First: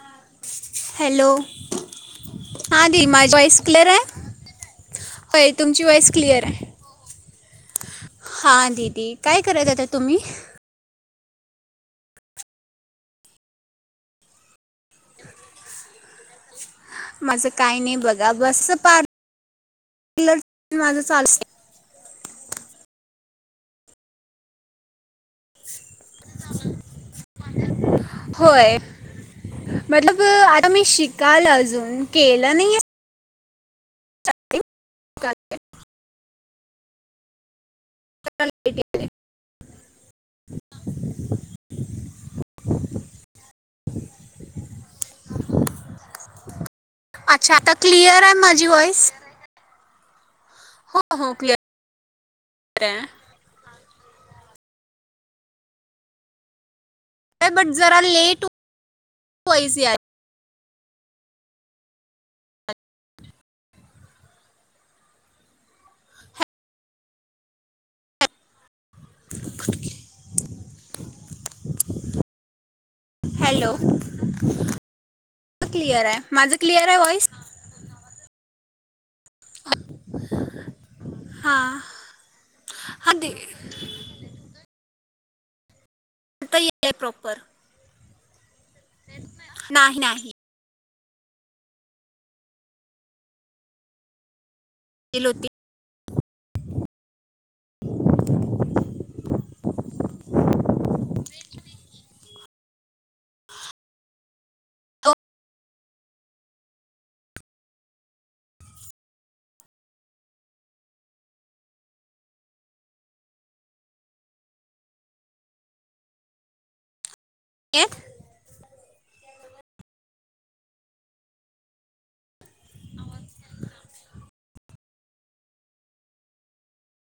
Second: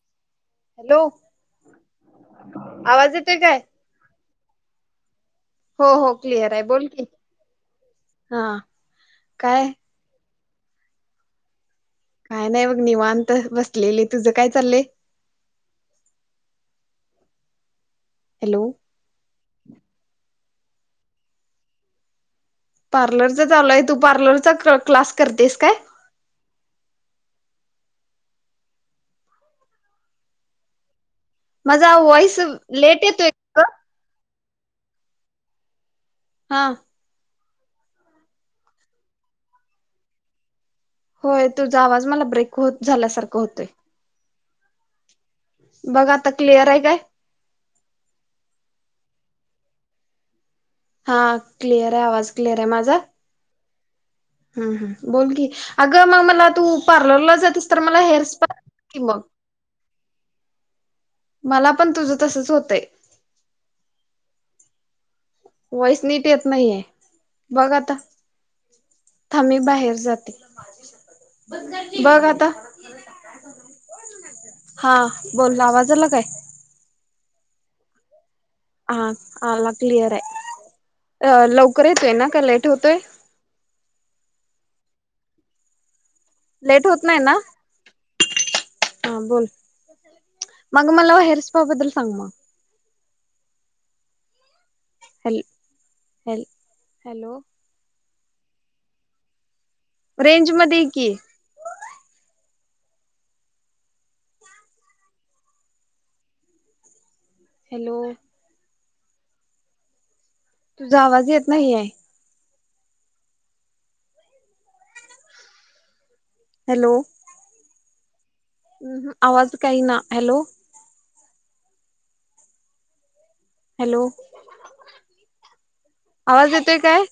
हा. हॅलो हा दी आवाज माय येतोय काय वॉइस क्लिअर आहे होय तुमची हो वॉइस हो क्लिअर आहे. बोल की हा दिदी काय करत होत्या तुम्ही? काय नाय बघ निवांत बसलेले तुझ काय चाललय? माझ काय ने बघा बस पारर माझं चाल [unintelligible] पार्लरच चालूय तू पार्लरचा क क्लास करतेस काय? होय मतलब आता मी शिक माझा वॉइस लेट येतोय ग आहे. हा. [unintelligible] होय तुझा आवाज मला ब्रेक होत झाल्यासारख होतोय. बघ आता क्लिअर आहे काय अच्छा आता क्लिअर आहे माझी वॉइस? हा क्लिअर क्लिअरये आवाज क्लिअरये माझा. आहे हं हं बोल की अग मग मला तू पार्लरला बट जातस तर मला जरा हेअर लेट स्पा कि मग वॉईस यार मला पण तुझ तसच होतय. वॉईस नीट येत नाहीये बघ आता. थांब मी बाहेर जाते बघ आता. हॅलो! हा बोल आवाज क्लिअर आला आहे काय? माझं क्लिअर आहे वॉइस? हा! ला क्लिअर हाय अ हां लवकर येतोय ना का लेट होतोय? हां दे आता ये लेट आहे होत नाही ना? प्रॉपर हा बोल. नाही नाही मग मला हेयर स्पा बद्दल सांग म तल होती हल् हॅलो! [unintelligible] रेंज मध्ये ये की. हॅलो! तुझा आवाज येत नाही आहे. हॅलो! एकठ हम् आवाज काही इना हॅलो! हॅलो आवाज येतोय काय?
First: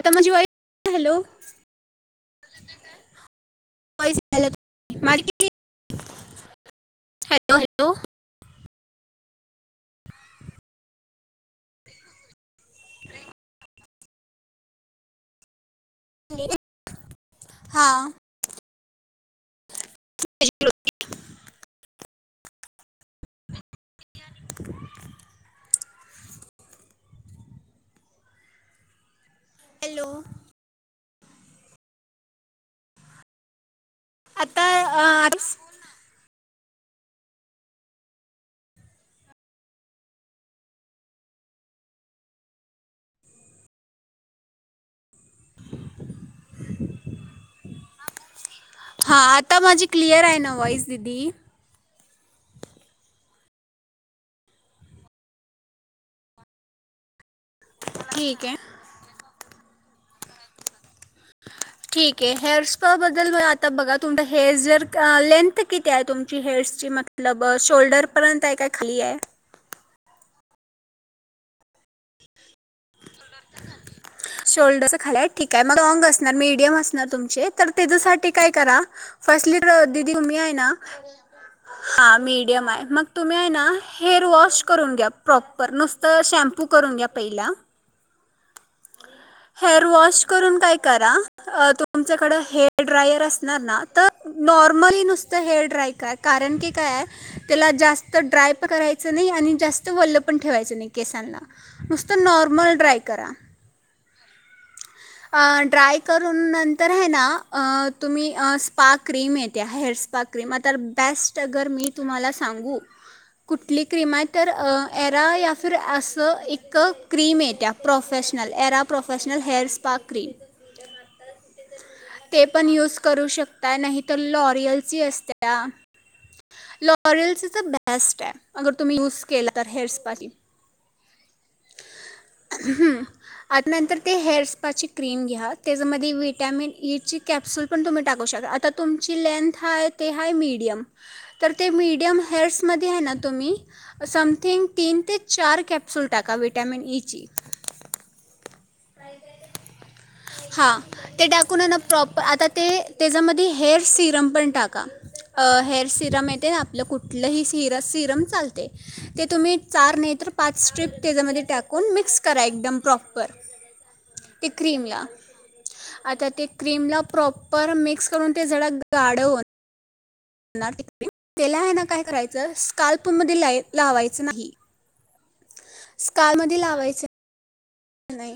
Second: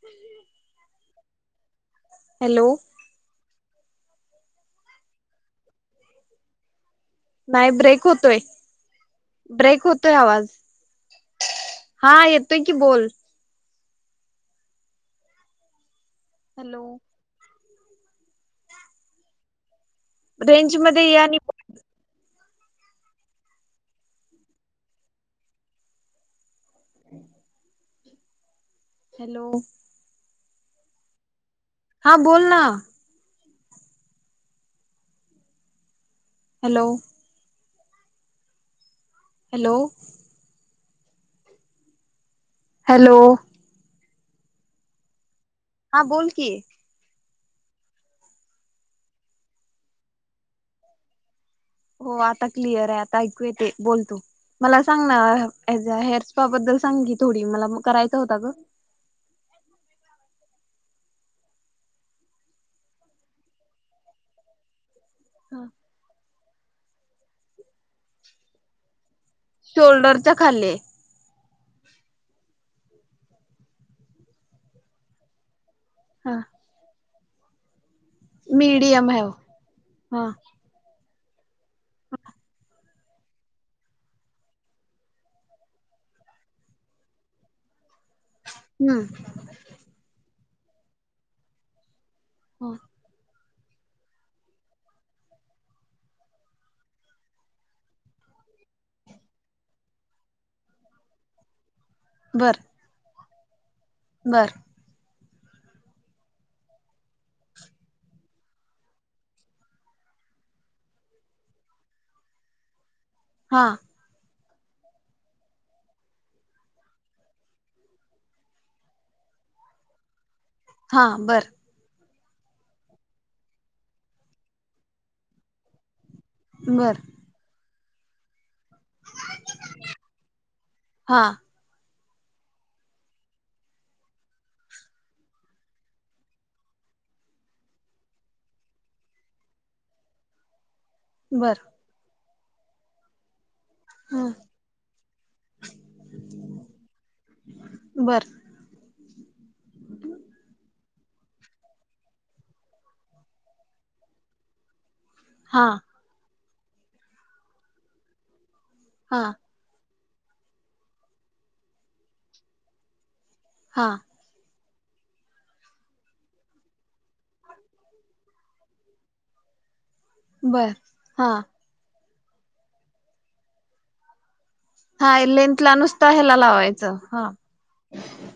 आता माझी वॉईस हॅलो हॅलो! [inaudible] हॅलो नाही हॅलो ब्रेक होतोय ब्रेक होतोय आवाज हा येतोय की बोल हॅलो! हा! रेंज हॅलो मध्ये या आणि [unintelligible] हॅलो! हा बोल ना आता अ--हा बोल ना हॅलो हॅलो हॅलो हा बोल कि, हा आता माझी क्लिअर आहे ना व्हॉइस दिदी? हो आता क्लियर आहे आता ऐकू येते बोल तु मला सांग ना हेअर स्पा बद्दल सांग कि थोडी मला म करायचा होता ठीक गं आहे ठीक आहे हेअर स्पा बद्दल आता बघा तुम हेअर जर लेंथ किती आहे तुमची हेअरस् की मतलब शोल्डर पर्यंत आहे काय खाली आहे? शोल्डरच्या खाली शोल्डर च्या खाली हाय ठीक हाय मग लॉंग असणार हा मिडीयम असणार तुम [inaudible] त्याज्यासाठी काय करा मीडियम आहे फस्टली दिदी हा तुम्ही हाय ना हा मीडियम आहे मग तुम्ही आहे ना हेअर वॉश करून घ्या प्रॉपर नुसतं शाम्पू करून घ्या पहिला हम्म हेअर वॉश करून काय करा अ तु तुमच्याकड हेअर ड्रायर अस सणार तर नॉर्मली नुसत हेअर ड्राय क कारण की काय आहे त्याला जास्त ड्राय पण करायचं नाही आणि जास्त वल्ल पण ठेवायचं नाही केसांना नुसतं बर नॉर्मल ड्राय करा बर अ ड्राय करून नंतर आहे ना अ तुम्ही अ स्पा क्रीम येत्या हेअर स्पा क्रीम आता बेस्ट अगर मी तुम्हाला सांगू हा कुठली क्रीम हाय तर एरा या फिर असं एक क्रीम येत्या प्रोफेशनल एरा प्रोफेशनल हेअरस स्पा क्री हा बर ते पण यूज करू शकता नाही तर लॉरियल ची असत्या बर लोरियलच च बेस्ट ये अगर तुम्ही यूज केला तर हेअर स्पाची हा हूं आत नंतर ते हेअर पाची क्रीम घ्या त्याच्यामध्ये विटामिन ई ची कॅप्सूल पण तुम्ही टाकू शकता आता तुमची लेंथ हाय ते हाय मीडियम तर बर ते मीडियम कर्समध्ये आहे ना तुम्ही? समथिंग तीन ते चार कॅप्सूल टाका विटामिन ई ची बर हा ते टाकून ना प्रॉपर आता ते तेजामध्ये हेअर सिरम पण टाका अ हा हेअर सिरम येते आपलं कुठलंही सिरा सिरम चालत हा ते तुम्ही चारने पाच स्ट्रिप तेजामध्ये टाकून मिक्स करा एकदम प्रॉपर हां क्रीम ला आता क्रीम ला प्रॉपर मिक्स करून ते जरा गाड होऊ दे. बर हा त्याला हाय ना काय करायचं ज स्काल्पमध्ये लाई लावायचं नाही हाय लेंथला नुसता ह्याला लावायचं हा! नाही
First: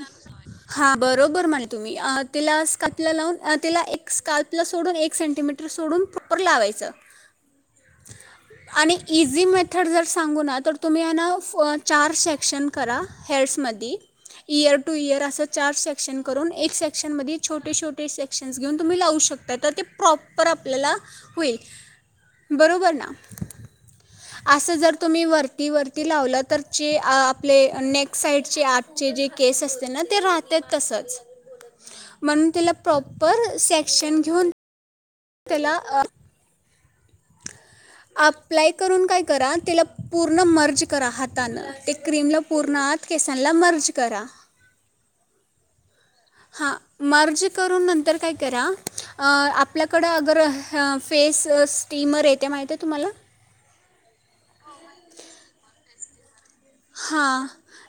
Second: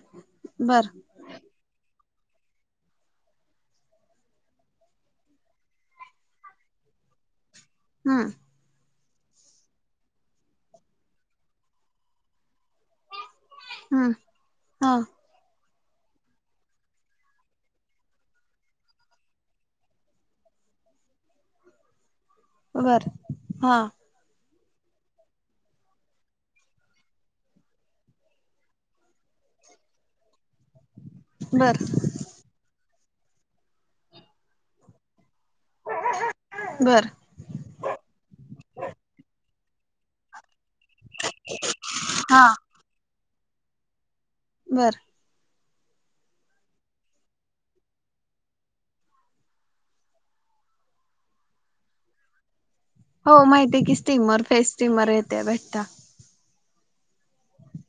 बर हा बरोबर म्हणे तुम्ही तिला स्काप ला लावून, तिला एक स्काप ला सोडून एक सेंटीमीटर सोडून उप्पर लावायचं हा! इझी मेथड जर सांगू ना, तर तुम्ही ह ना चार सेक्शन करा हेर्समधी हम्म इयर टू हा इयर असं चार सेक्शन करून एक सेक्शन मधी छोटे-छोटे सेक्शनस घेऊन तुम्ही लावू शकता, तर ते प्रॉपर आपल्याला होईल बरोबर ना? बर हा! असं जर तुम्ही वरती वरती लावलं तर चे आ आपले नेक साईटचे आठ चे जे केस असते ना ते राह ते तसच बर म्हणून तेला प्रॉपर सेक्शन घेऊन तेला अ घरं अप्लाय करून काय करा त्याला पूर्ण मर्ज करा हातन ते क्रीम ला हा पूर्ण आत केसांनला मर्ज करा बर! हा मर्ज करून नंतर काय करा अ आपल्याकडं अगर फेस स्टीमर येते माहि हो माहिती आहे की स्टीमर फेस स्टीमर येतय भेटता हां!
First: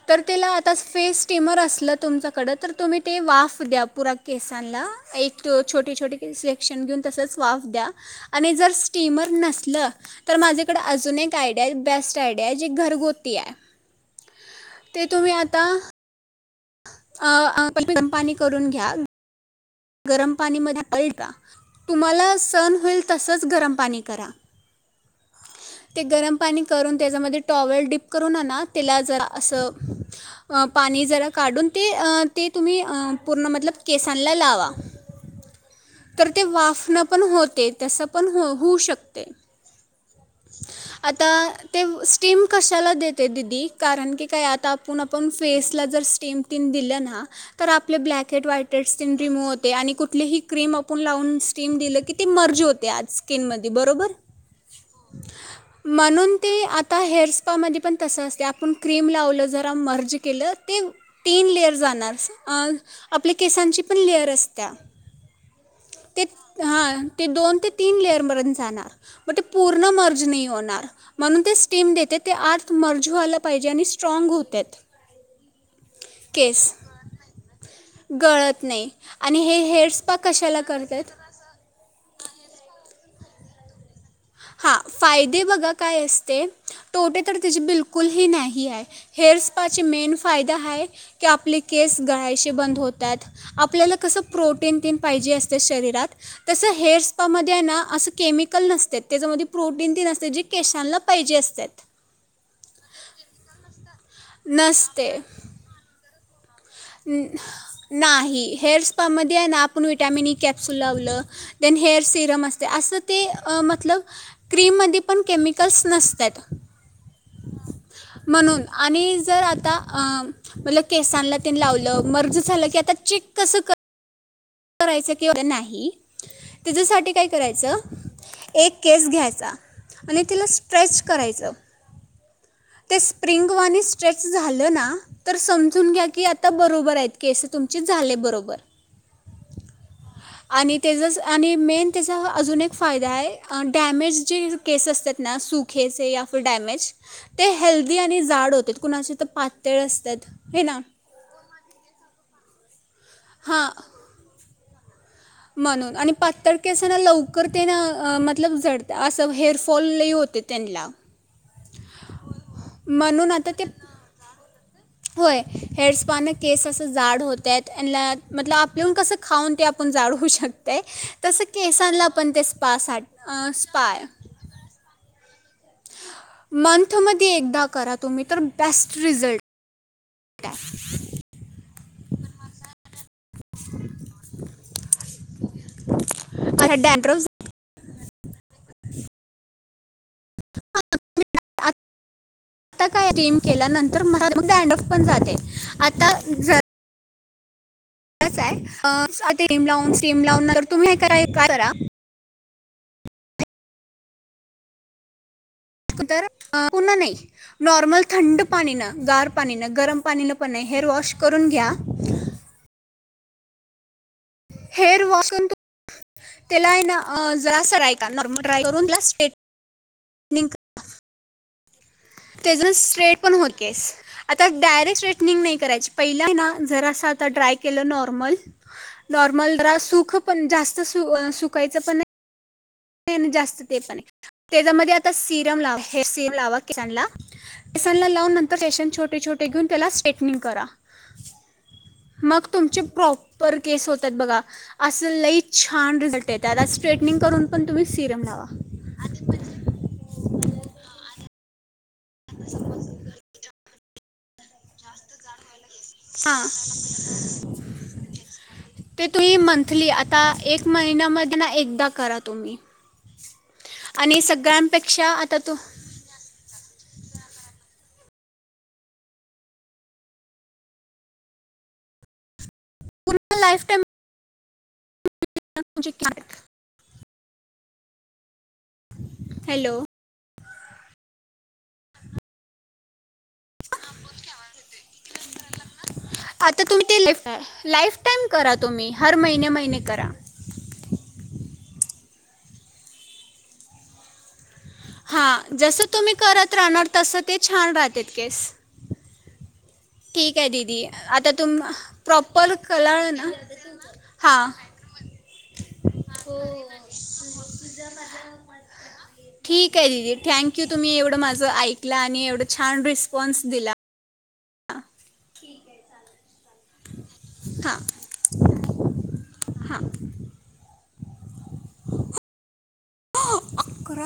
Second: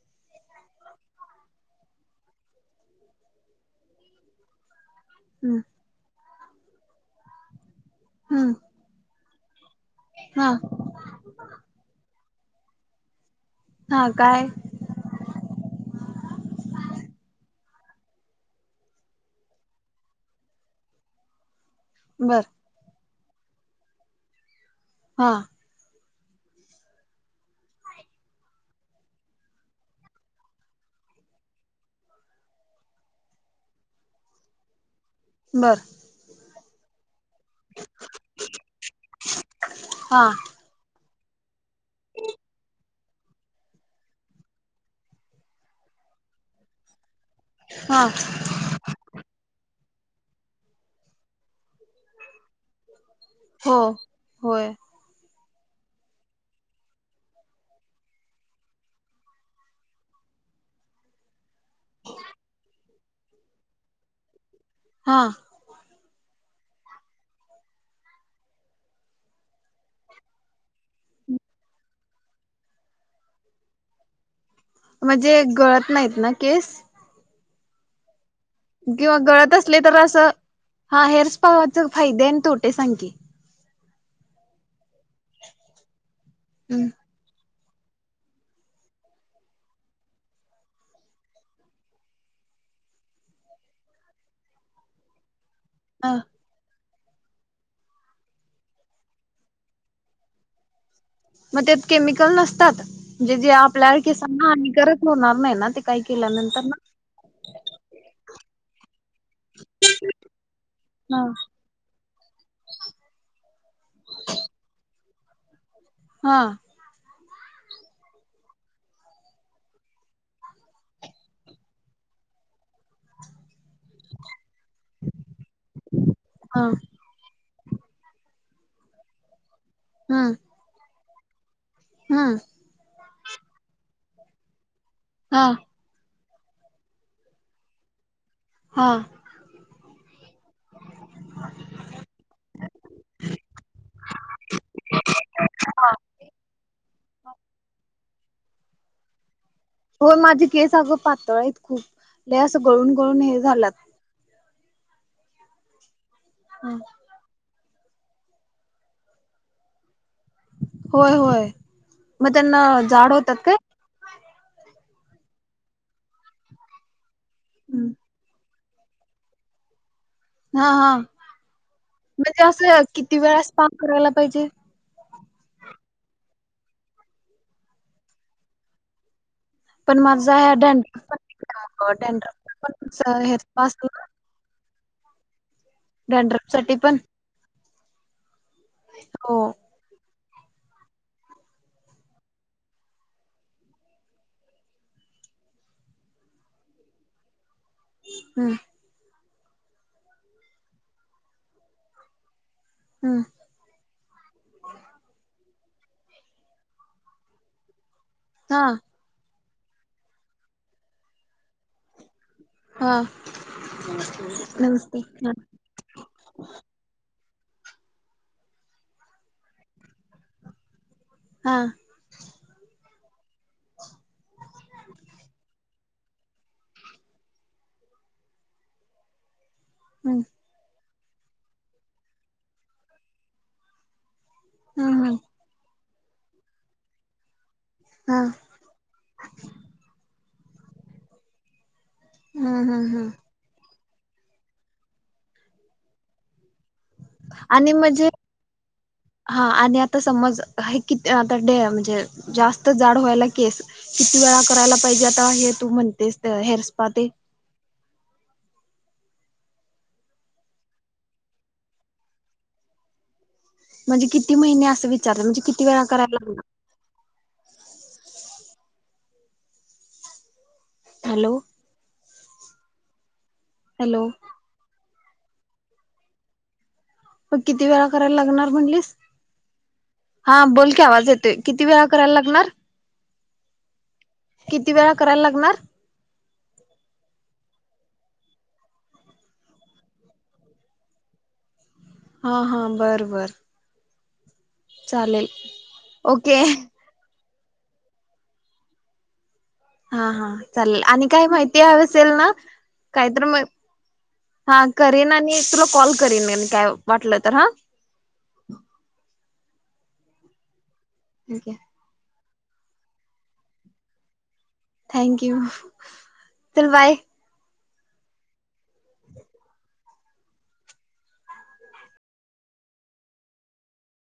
तर त्येला आता फेस स्टीमर असलं तुमच्याकडं तर तुम्ही ते वाफ द्या पुरा केसांनला एक हम्म छोटी छोटी शेक्शण घेऊन तसंच वाफ द्या. आणि हम्म जर स्टीमर नस न तर हा माझ्याकड अजून एक आयडिया बेस्ट आडियाय जी घरगुती आहे. हा काय ते तुम्ही आता कंपाणी करून घ्या गरम पाणी मधी पलटा तुम्हाला बर सण होईल तसचं गरम पाणी करा. हां ते गरम पाणी करून त्याच्यामध्ये टॉवेल डीप करून हाय ना त्येला जर असं पाणी जरा काढून ते ते तुम्ही पूर्ण मतलब केसांला लावा. बर तर ते वाफ पण होते तस पण हो होऊ शकते हा आता ते स्टीम कशाला देते दिदी कारण की काय आता आपण आपण फेसला जर स्टीम टीन दिलं ना तर आपले हा black head white head skin remove- - ते आणि कुठलीही क्रीम आपुण लावून स्टीम दिली की ती मर्ज होते आज स्किन मध्ये हो बरोबर होय म्हणून ते आता हेअर स्पामध्ये पण तसं असते आपण क्रीम लावलं जरा मर्ज केलं ते तीन लेयर जाणार अं आपल्या केसांची पण लेयर अस हां ते हा ते दोन ते तीन लेअर पर्यंत जाणार पण ते पूर्ण मर्ज नाही होणार म्हणून ते स्टीम देते ते आत मर्ज व्हायला पाहिजे आणि स्ट्रॉंग होते. म्हणजे गळत नाहीत ना केस गळत नाही किंवा आणि गळत हे असले हेअर तर स्पा असं कशाला करतात हां हेअर स्पा च फायदे आणि तोटे सांग की, हां फायदे बघा काय असं - ते तोटे तर त्याची बिलकुलही नाही आहे हेअर स्पाचे मेन फायदे हाय की आपले केस गळायचे बंद होतात आपल्याला कसं प्रोटीन तीन पाहिजे असं तर शरीरात ह तसं हेअरस् पामध्ये हाय ना असं केमिकल नसत्यात त्याच्यामध्ये प्रोटीन तीन असते जे केसांला- मग त्यात केमिकल नसतात म्हणजे जे आपल्या केसांना हानिकारक नसते होणार नाही ना ते काही केल्यानंत नाही हेअर स्पामध्ये आहे ना आपण व्हिटामीन ई कॅप्सूल लावलं हा त्यांनी हेअर सि- नमस्ते असं ते अं मतलब क्रिममध्ये पण केमि- तसं नसत्यात- हा म्हणून आणि जर आता अं म्हनलं केसांला- ते लावलं मर्ज झालं की ते आता चेक कस कर- करायचं किंवा नाही हा त्याच्यासाठी काय कराय- चं एक केस घ्यायचा आणि तिला स्ट्रेस- करायचं- हां ते स्प्रिंग वानी स्ट्रेच झालं ना- तर हा समजून घ्या की यात- आता बरोबर आहेत केसं तुमचे झाले बरोबर हा ह आणि त्याज्याच आणि मेन त्याचा अजून एक फायदा आहे डॅमेज जे केस असतात ना सुखे से असं डॅमेज ते हेल- ते आणि जाड होतेत कुणाचे तर पाच होय माझे केस अगं पातळ आहेत खूप लै च गळून गळून हे हां झाल्यात- म्हणून आणि पातळ केसांना लवकर ते ना मतलब जड असं हेअरफॉल लै होत- होय होय मग त्यांना जाड म्हणून होतात आता काय ते होय हेअरस्पान केस अस जाड होत त्यात हम्म ह्यांना ना मतलब आप- येऊन कसं खाऊन ते आपण जाड- होऊ हा शकतय हा. तस केसांना पण ते म्हणजे असं स्पासा किती वेळा अं स्पा आहे- करायला पाहिजे मंथ मध्ये एकदा करा तुम्ही तर बेस्ट रिझल्ट- पण माझ आहे डें पण अं डेंडरफनी पण असं हेअरस्पा असतो ना- डेंडरफ ड्रप आता साठी पण- डॅन्ड्रफ हो आता काय रिम केल्यानंतर डँडरफ पण जाते आता जर- कस हम्म आहे अं ते- क्रीम लावून स्टीम लावून टर तुम्ही हे करा काय करा हूं क तर पुन्हा नाही नॉर्मल थंड हा पाणी न गार पाणी न गरम पाणी न पण नाही हेअर वॉश करून घ्या. हा नमस्ते हेअर वॉश हा करून तु तेला हाय ना अ जरा सरय का नॉर्मल ड्राय करून प्लस स्ट्रेट निंग हा तेज न स्ट्रेट पण होत केस आता डायरेक्ट स्ट्रेटनिंग नाही करायची पहिल हाय न जरासा आता ड्राय केलं नॉर्मल नॉर्मल जरा सुख हम्म पण जास्त सु अअ सुकायचं पण नाय ते न जास्त ते पण ये हम्म तेच्यामध्ये आता हम्म सिरम लाव. हेअर सीम लावा केसानला केसांना हा लावून नंतर सेशन छोटे छोटे घेऊन त्याला स्टे निन करा. मग हम्म हम्म तुमचे हम्म प्रॉपर केस होत्यात बघा अस लई छान रिझल्ट येत्यात आस स्ट्रेनिंग करून पण आणि तुम्ही म्हजे सिरम लावा हा आणि आता समज हे किती आता डे म्हणजे जास्त जाड व्हायला केस किती वेळा करायला पाहिजे आता हे तू म्हणतेस हां हेरस्पा ते ते तुम्ही मंथली आता एक महिन्यामध्ये ना एकदा करा तुम्ही म्हणजे आणि किती महिने असं सगळ्यांपेक्षा विचारलं आता म्हणजे तू किती वेळा करायला लागनार हॅलो [inaudible] टाईम हॅलो [unintelligible] म किती वेळा करायला लागणार म्हटलीस हॅलो हा बोल की आवाज येतोय किती वेळा करायला लागणार. किती वेळा करायला लागणार? आता तुम्ही ते लाईफ लाईफ टाईम करा तुम्ही हर महिने महिने करा. हा हा बरं बरं हा जसं तुम्ही करत राहणार तसं ते छान राहतेत केस हा हा ठीक आहे चालेल दीदी आणि काय आता तुम माहिती हवी असेल ना प्रॉपर कलर कायतर ना म हां हा करीन आणि तुला कॉल करीन आणि काय वाटलं तर हा ठीक आहे दीदी थँ की तुम्ही एवढं माझं ओके ऐकला आणि एवढं छान रिस्पॉन्स दिला थँक्यू चल बाय हा हा आकरा